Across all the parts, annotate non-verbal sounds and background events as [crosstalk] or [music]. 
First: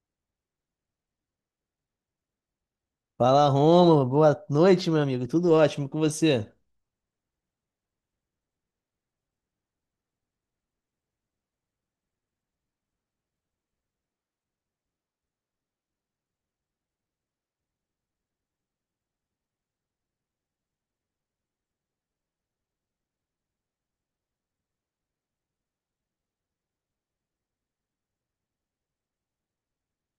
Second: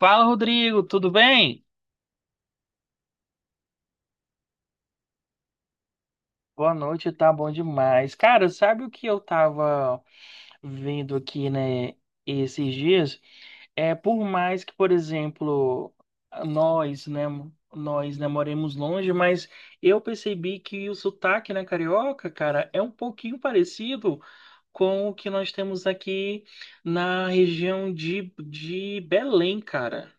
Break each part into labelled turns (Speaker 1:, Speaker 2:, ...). Speaker 1: Fala, Rodrigo, tudo bem?
Speaker 2: Fala, Rômulo. Boa noite, meu amigo. Tudo ótimo com você?
Speaker 1: Boa noite, tá bom demais. Cara, sabe o que eu tava vendo aqui, né, esses dias? É, por mais que, por exemplo, nós, né, nós, né, moremos longe, mas eu percebi que o sotaque, né, carioca, cara, é um pouquinho parecido com o que nós temos aqui na região de Belém, cara.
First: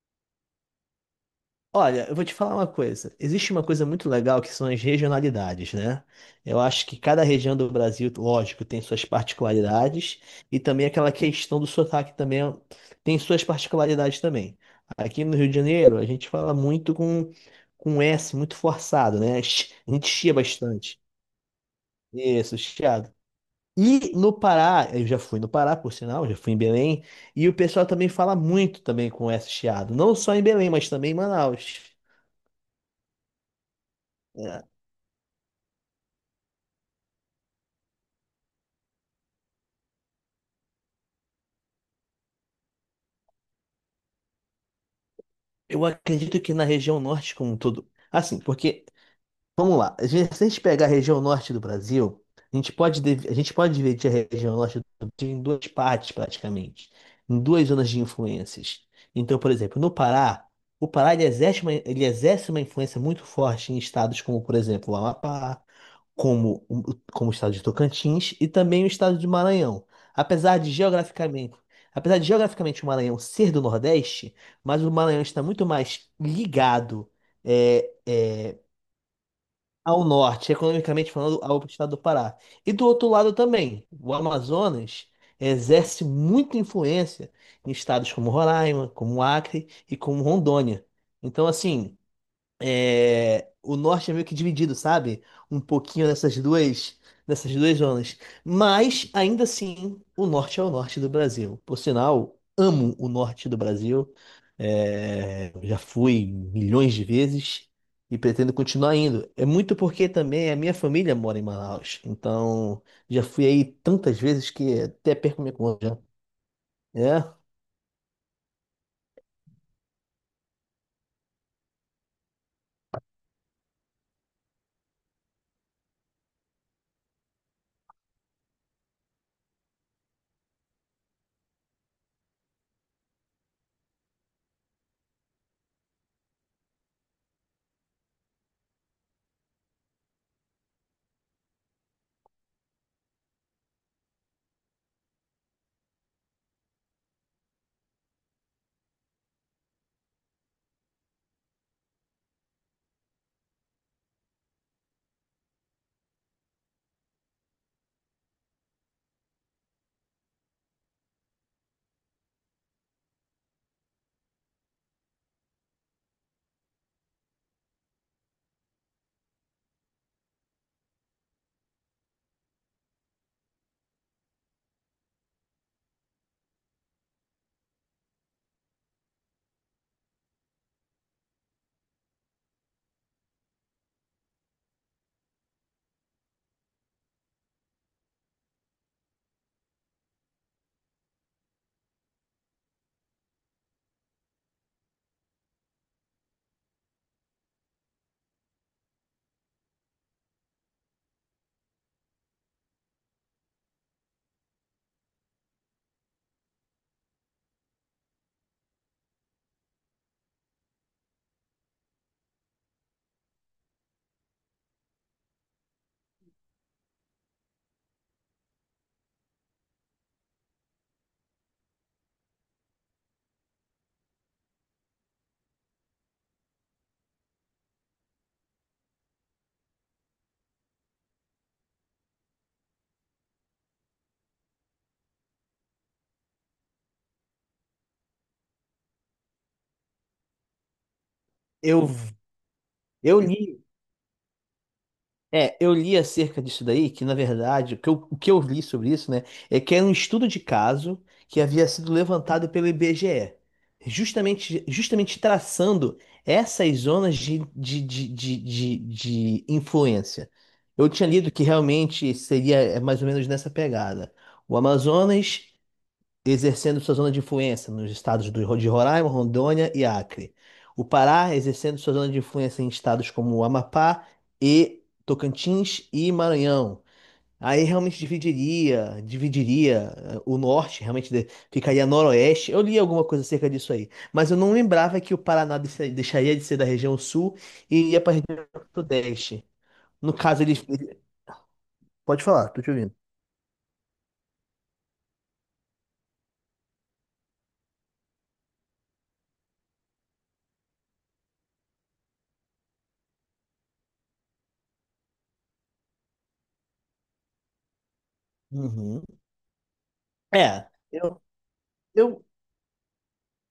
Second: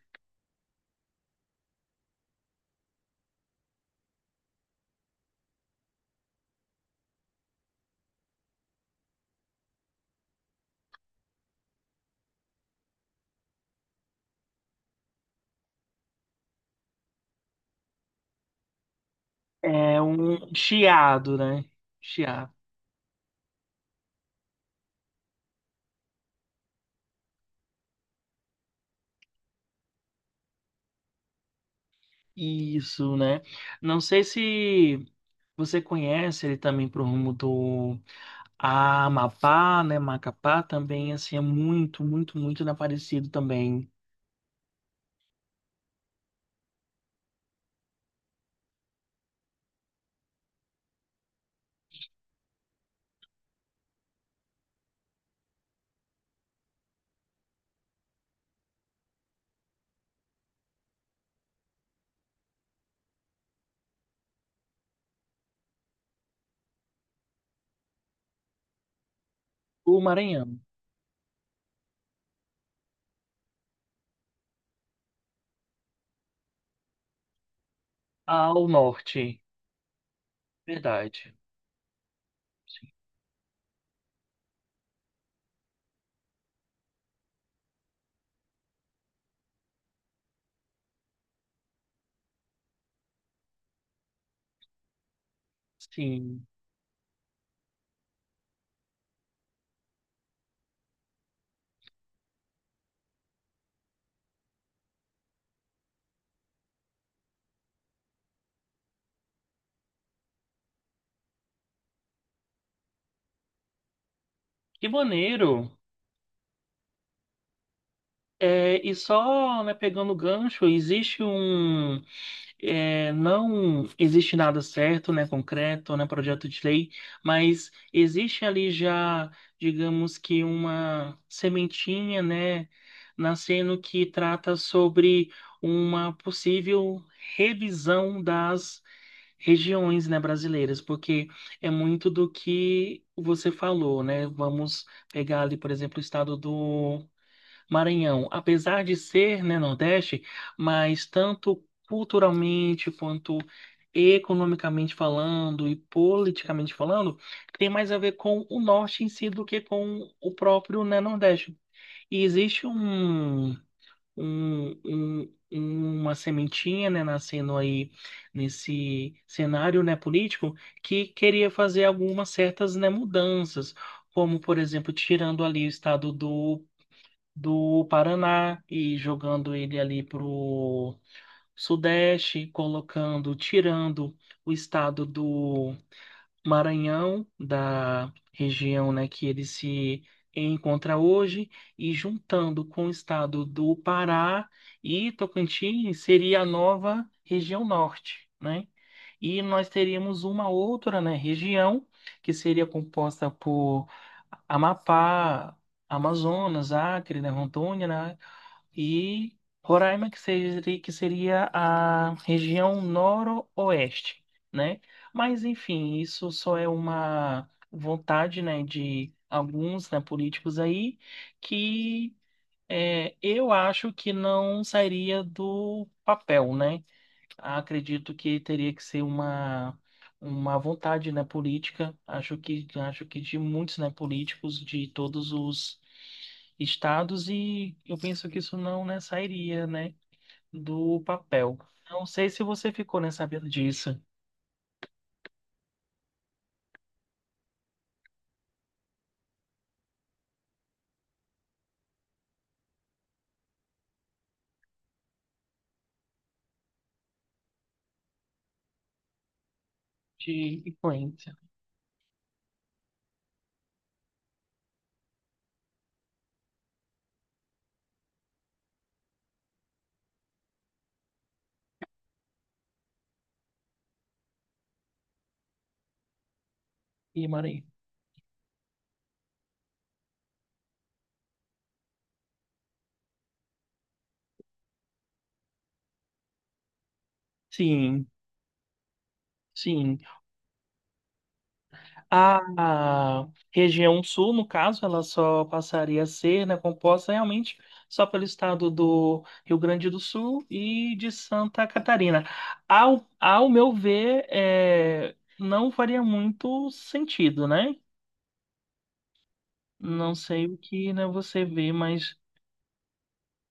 Speaker 2: Olha, eu vou te falar uma coisa. Existe uma coisa muito legal que são as regionalidades, né? Eu acho que cada região do Brasil, lógico, tem suas particularidades e também aquela questão do sotaque também tem suas particularidades também. Aqui no Rio de Janeiro, a gente fala muito com S muito forçado, né? [laughs] A
Speaker 1: É
Speaker 2: gente chia
Speaker 1: um
Speaker 2: bastante.
Speaker 1: chiado, né? Chiado.
Speaker 2: Isso, chiado. E no Pará, eu já fui no Pará, por sinal, já fui em Belém, e o pessoal também fala muito também com esse chiado, não só em Belém, mas também em Manaus.
Speaker 1: Isso, né? Não sei
Speaker 2: É,
Speaker 1: se você conhece ele também pro rumo do Amapá, né? Macapá também, assim, é muito, muito, muito né, parecido também.
Speaker 2: eu acredito que na região norte como um todo, assim, porque vamos lá. Se a gente pegar a região norte do Brasil, a gente pode dividir a região norte do Brasil em duas partes, praticamente, em duas zonas de influências. Então, por exemplo, no Pará, o Pará ele exerce uma influência muito forte em estados como, por exemplo, o Amapá, como o estado de Tocantins e também o estado de Maranhão.
Speaker 1: O
Speaker 2: Apesar
Speaker 1: Maranhão,
Speaker 2: de geograficamente, apesar de geograficamente o Maranhão ser do Nordeste, mas o Maranhão está muito mais ligado. É, é,
Speaker 1: ao norte,
Speaker 2: ao norte, economicamente
Speaker 1: verdade.
Speaker 2: falando, ao estado do Pará. E do outro lado também, o Amazonas exerce muita influência em estados como Roraima, como Acre e como Rondônia. Então, assim, é, o norte é meio que dividido, sabe? Um pouquinho nessas
Speaker 1: Sim.
Speaker 2: duas, nessas duas zonas. Mas, ainda assim, o norte é o norte do Brasil. Por sinal, amo o norte do Brasil. É, já fui milhões de vezes e pretendo continuar indo. É muito porque também a minha família mora em Manaus. Então, já fui aí tantas vezes que
Speaker 1: Que
Speaker 2: até perco
Speaker 1: maneiro!
Speaker 2: minha conta. Já. É,
Speaker 1: É, e só, né, pegando o gancho, não existe nada certo, né, concreto, né, projeto de lei, mas existe ali já, digamos que uma sementinha, né, nascendo que trata sobre uma possível revisão das regiões, né, brasileiras, porque é muito do que você falou, né? Vamos pegar ali, por exemplo, o estado do Maranhão, apesar de ser, né, Nordeste, mas tanto culturalmente quanto economicamente falando e politicamente falando, tem mais a ver com o Norte em si do que com o próprio, né, Nordeste. E existe um- um- uma sementinha, né, nascendo aí nesse cenário, né, político que queria fazer algumas certas, né, mudanças. Como, por exemplo, tirando ali o estado do Paraná e jogando ele ali pro Sudeste, colocando, tirando o estado do Maranhão, da região, né, que ele se encontra hoje, e juntando com o estado do Pará e Tocantins, seria a nova região norte, né? E nós teríamos uma outra, né, região que seria composta por Amapá, Amazonas, Acre, né, Rondônia, né? E Roraima, que seria a região noroeste, né? Mas, enfim, isso só é uma vontade, né, de alguns, né, políticos aí, que eu acho que não sairia do papel, né? Acredito que teria que ser uma vontade, né, política, acho que de muitos, né, políticos de todos os estados e eu penso que isso não, né, sairia, né, do papel.
Speaker 2: eu,
Speaker 1: Não sei se você ficou, né,
Speaker 2: eu
Speaker 1: sabendo
Speaker 2: li.
Speaker 1: disso,
Speaker 2: Eu li acerca disso daí, que na verdade, o que eu li sobre isso, né, é que era um estudo de caso que havia sido levantado pelo IBGE, justamente traçando essas zonas de influência.
Speaker 1: de
Speaker 2: Eu tinha lido
Speaker 1: influência
Speaker 2: que realmente seria mais ou menos nessa pegada. O Amazonas exercendo sua zona de influência nos estados de Roraima, Rondônia e Acre. O Pará exercendo sua zona de influência em estados como o Amapá e Tocantins e Maranhão.
Speaker 1: e
Speaker 2: Aí
Speaker 1: Maranhão.
Speaker 2: realmente dividiria o norte, ficaria noroeste. Eu li alguma coisa acerca disso aí, mas eu não lembrava que deixaria de ser da região sul e iria
Speaker 1: Sim,
Speaker 2: para a região sudeste.
Speaker 1: sim.
Speaker 2: No caso, pode falar, tô te ouvindo.
Speaker 1: A região sul, no caso, ela só passaria a ser, né, composta realmente só pelo estado do Rio Grande do Sul e de Santa Catarina. Ao meu ver, é, não faria muito sentido, né?
Speaker 2: Uhum.
Speaker 1: Não sei o
Speaker 2: É,
Speaker 1: que, né,
Speaker 2: eu,
Speaker 1: você vê, mas
Speaker 2: eu,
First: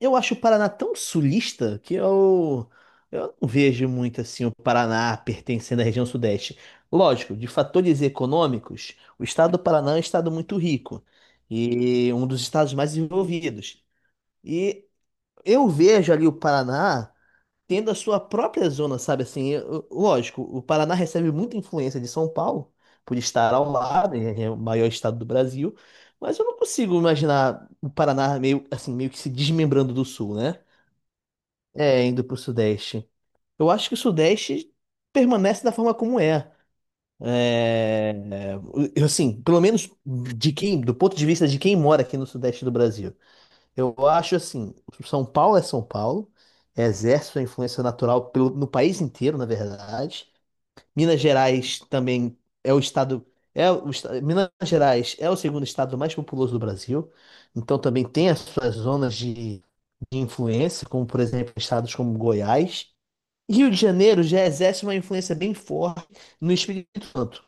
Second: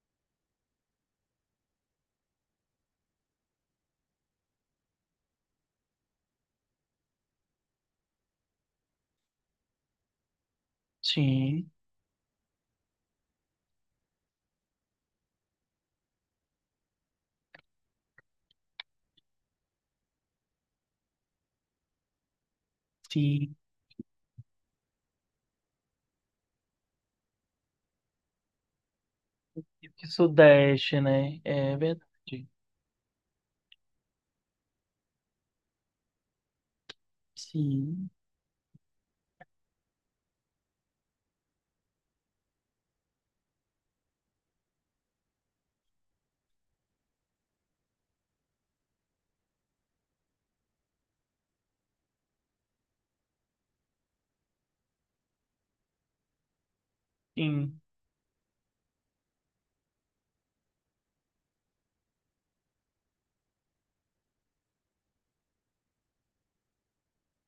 Speaker 2: eu acho o Paraná tão sulista que eu não vejo muito assim o Paraná pertencendo à região sudeste. Lógico, de fatores econômicos, o estado do Paraná é um estado muito rico
Speaker 1: sim,
Speaker 2: e um dos estados mais desenvolvidos. E eu vejo ali o Paraná tendo a sua própria zona, sabe assim? Lógico, o Paraná recebe muita influência de São Paulo, por estar
Speaker 1: sim.
Speaker 2: ao lado, é o maior estado do Brasil, mas eu não consigo imaginar o Paraná meio assim, meio que se
Speaker 1: E o
Speaker 2: desmembrando do
Speaker 1: que
Speaker 2: sul, né?
Speaker 1: Sudeste, né? É verdade.
Speaker 2: É, indo pro Sudeste. Eu acho que o Sudeste permanece da forma como é.
Speaker 1: Sim,
Speaker 2: É, assim, pelo menos de do ponto de vista de quem mora aqui no Sudeste do Brasil. Eu acho assim, São Paulo é São Paulo, exerce sua influência natural no país inteiro, na verdade. Minas Gerais também é o estado, é o, esta- Minas Gerais é o segundo estado mais populoso do Brasil, então
Speaker 1: sim.
Speaker 2: também tem as suas zonas de influência, como por exemplo estados como Goiás. Rio de Janeiro já exerce uma influência bem forte no Espírito Santo,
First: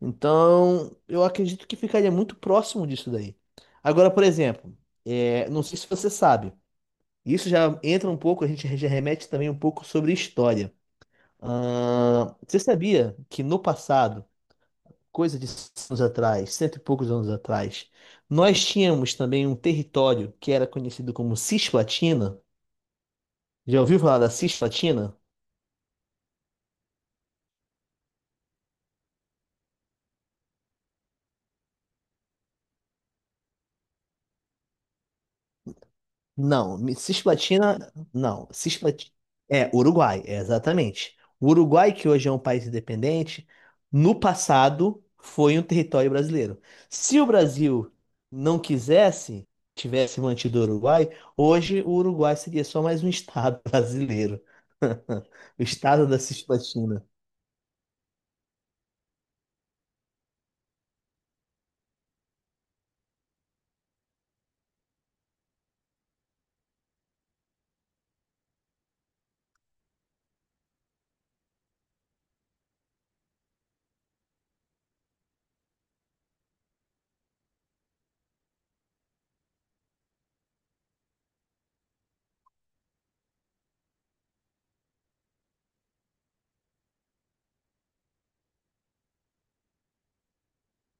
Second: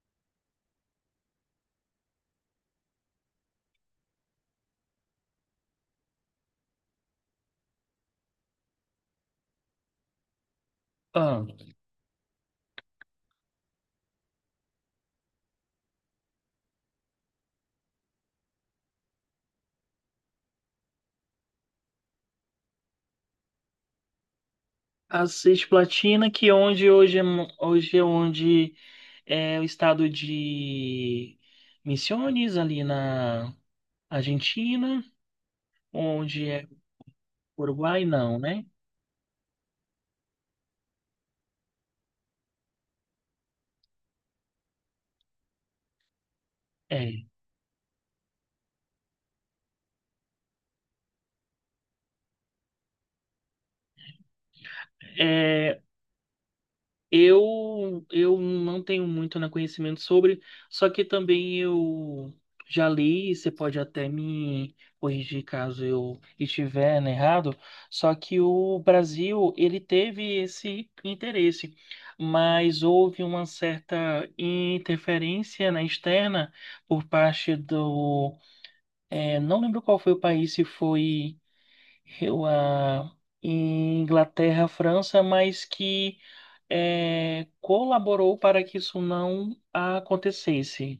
Speaker 2: então eu acredito que ficaria muito próximo disso daí. Agora, por exemplo, é, não sei se você sabe. Isso já entra um pouco, a gente já remete também um pouco sobre história.
Speaker 1: Ah,
Speaker 2: Ah, você sabia que no passado, coisa de 100 anos atrás, cento e poucos anos atrás, nós tínhamos também um território que era conhecido como Cisplatina? Já ouviu falar da Cisplatina?
Speaker 1: a Cisplatina, que onde hoje é onde é o estado de Misiones, ali na Argentina, onde é
Speaker 2: Não, me- Cisplatina,
Speaker 1: Uruguai, não,
Speaker 2: não,
Speaker 1: né?
Speaker 2: Cisplatina, é, Uruguai, é, exatamente. O Uruguai, que hoje é um país independente, no passado foi um território brasileiro. Se
Speaker 1: É.
Speaker 2: o Brasil não quisesse, tivesse mantido o Uruguai, hoje o Uruguai seria só mais um estado [laughs] brasileiro, [laughs] o
Speaker 1: É.
Speaker 2: estado da Cisplatina.
Speaker 1: Eu não tenho muito né, conhecimento sobre, só que também eu já li, e você pode até me corrigir caso eu estiver né, errado, só que o Brasil, ele teve esse interesse, mas houve uma certa interferência né, externa por parte do... não lembro qual foi o país, se foi a Inglaterra, França, mas que colaborou para que isso não acontecesse,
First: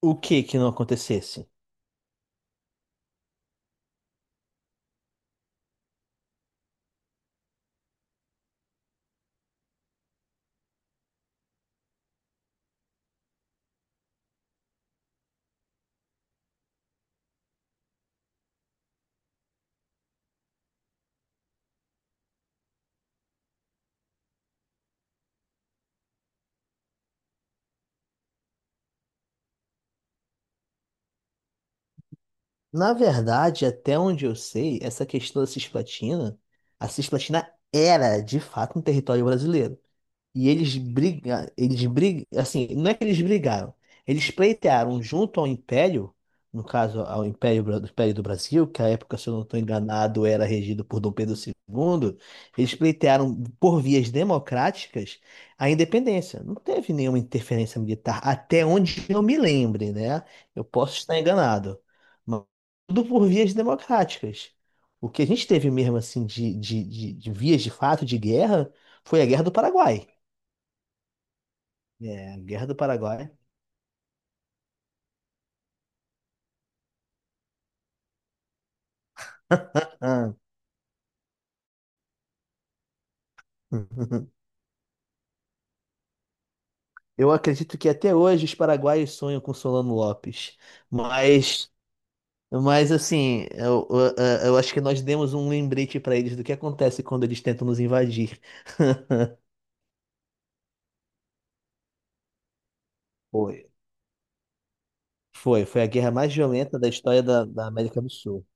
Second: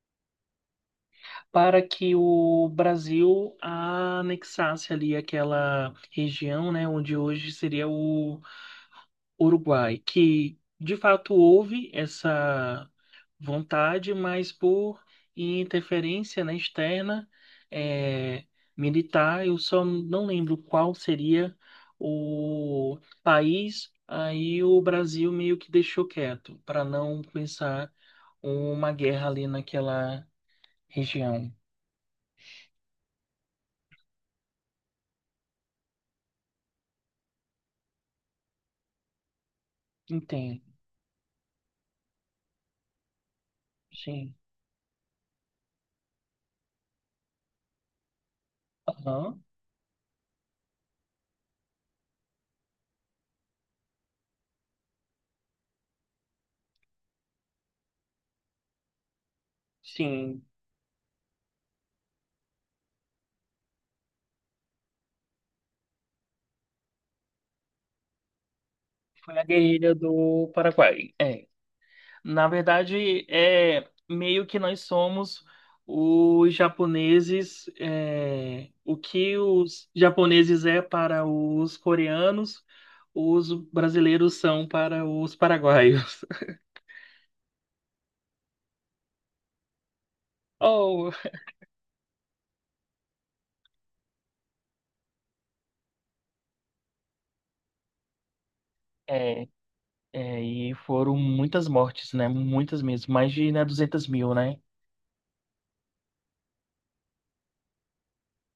Speaker 2: O que que não acontecesse?
Speaker 1: para que o Brasil anexasse ali aquela região, né, onde hoje seria o Uruguai, que de fato houve essa vontade, mas por interferência, né, externa, é, militar, eu só não lembro qual seria o país, aí o Brasil meio que deixou quieto, para não começar uma guerra ali naquela região.
Speaker 2: Na verdade, até onde eu sei, essa questão da Cisplatina, a Cisplatina era de fato um território brasileiro. E
Speaker 1: Entendo,
Speaker 2: eles brigaram, assim, não é que eles brigaram, eles
Speaker 1: sim.
Speaker 2: pleitearam junto ao Império, no caso ao Império, do Império do Brasil, que à época, se eu não
Speaker 1: Aham.
Speaker 2: estou enganado, era regido por Dom Pedro II, eles pleitearam por vias democráticas a independência. Não teve nenhuma interferência militar, até onde eu me lembre, né?
Speaker 1: Sim,
Speaker 2: Eu posso estar enganado, mas tudo por vias democráticas. O que a gente teve mesmo, assim, de vias de fato de guerra foi a
Speaker 1: foi
Speaker 2: Guerra
Speaker 1: a
Speaker 2: do
Speaker 1: guerrilha
Speaker 2: Paraguai.
Speaker 1: do Paraguai. É.
Speaker 2: É, a
Speaker 1: Na
Speaker 2: Guerra do
Speaker 1: verdade,
Speaker 2: Paraguai.
Speaker 1: é meio que nós somos os japoneses, o que os
Speaker 2: Ah,
Speaker 1: japoneses é para os coreanos, os brasileiros
Speaker 2: [laughs]
Speaker 1: são para os paraguaios. [laughs]
Speaker 2: eu acredito que até hoje os paraguaios sonham com Solano Lopes,
Speaker 1: Oh,
Speaker 2: mas, mas assim, eu acho que nós demos um lembrete para eles do que acontece quando eles tentam nos invadir. [laughs]
Speaker 1: é, é, e foram muitas mortes, né? Muitas mesmo, mais de, né,
Speaker 2: Foi.
Speaker 1: 200.000, né?
Speaker 2: Foi a guerra mais violenta da história da América do Sul.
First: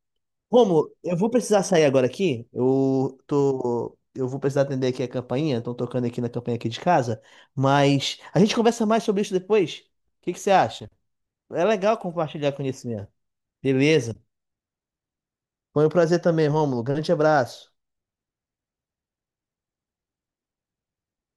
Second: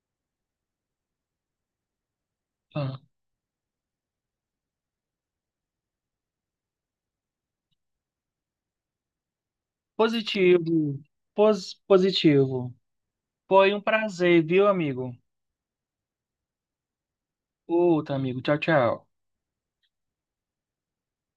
Speaker 2: Romulo, eu vou precisar sair agora aqui.
Speaker 1: Ah.
Speaker 2: Eu vou precisar atender aqui a campainha. Estão tocando aqui na campainha aqui de casa. Mas a gente conversa mais sobre isso depois. O que que você acha?
Speaker 1: Positivo,
Speaker 2: É legal compartilhar
Speaker 1: positivo.
Speaker 2: conhecimento.
Speaker 1: Foi um
Speaker 2: Beleza.
Speaker 1: prazer, viu, amigo?
Speaker 2: Foi um prazer também, Rômulo. Grande abraço.
Speaker 1: Outro amigo, tchau, tchau.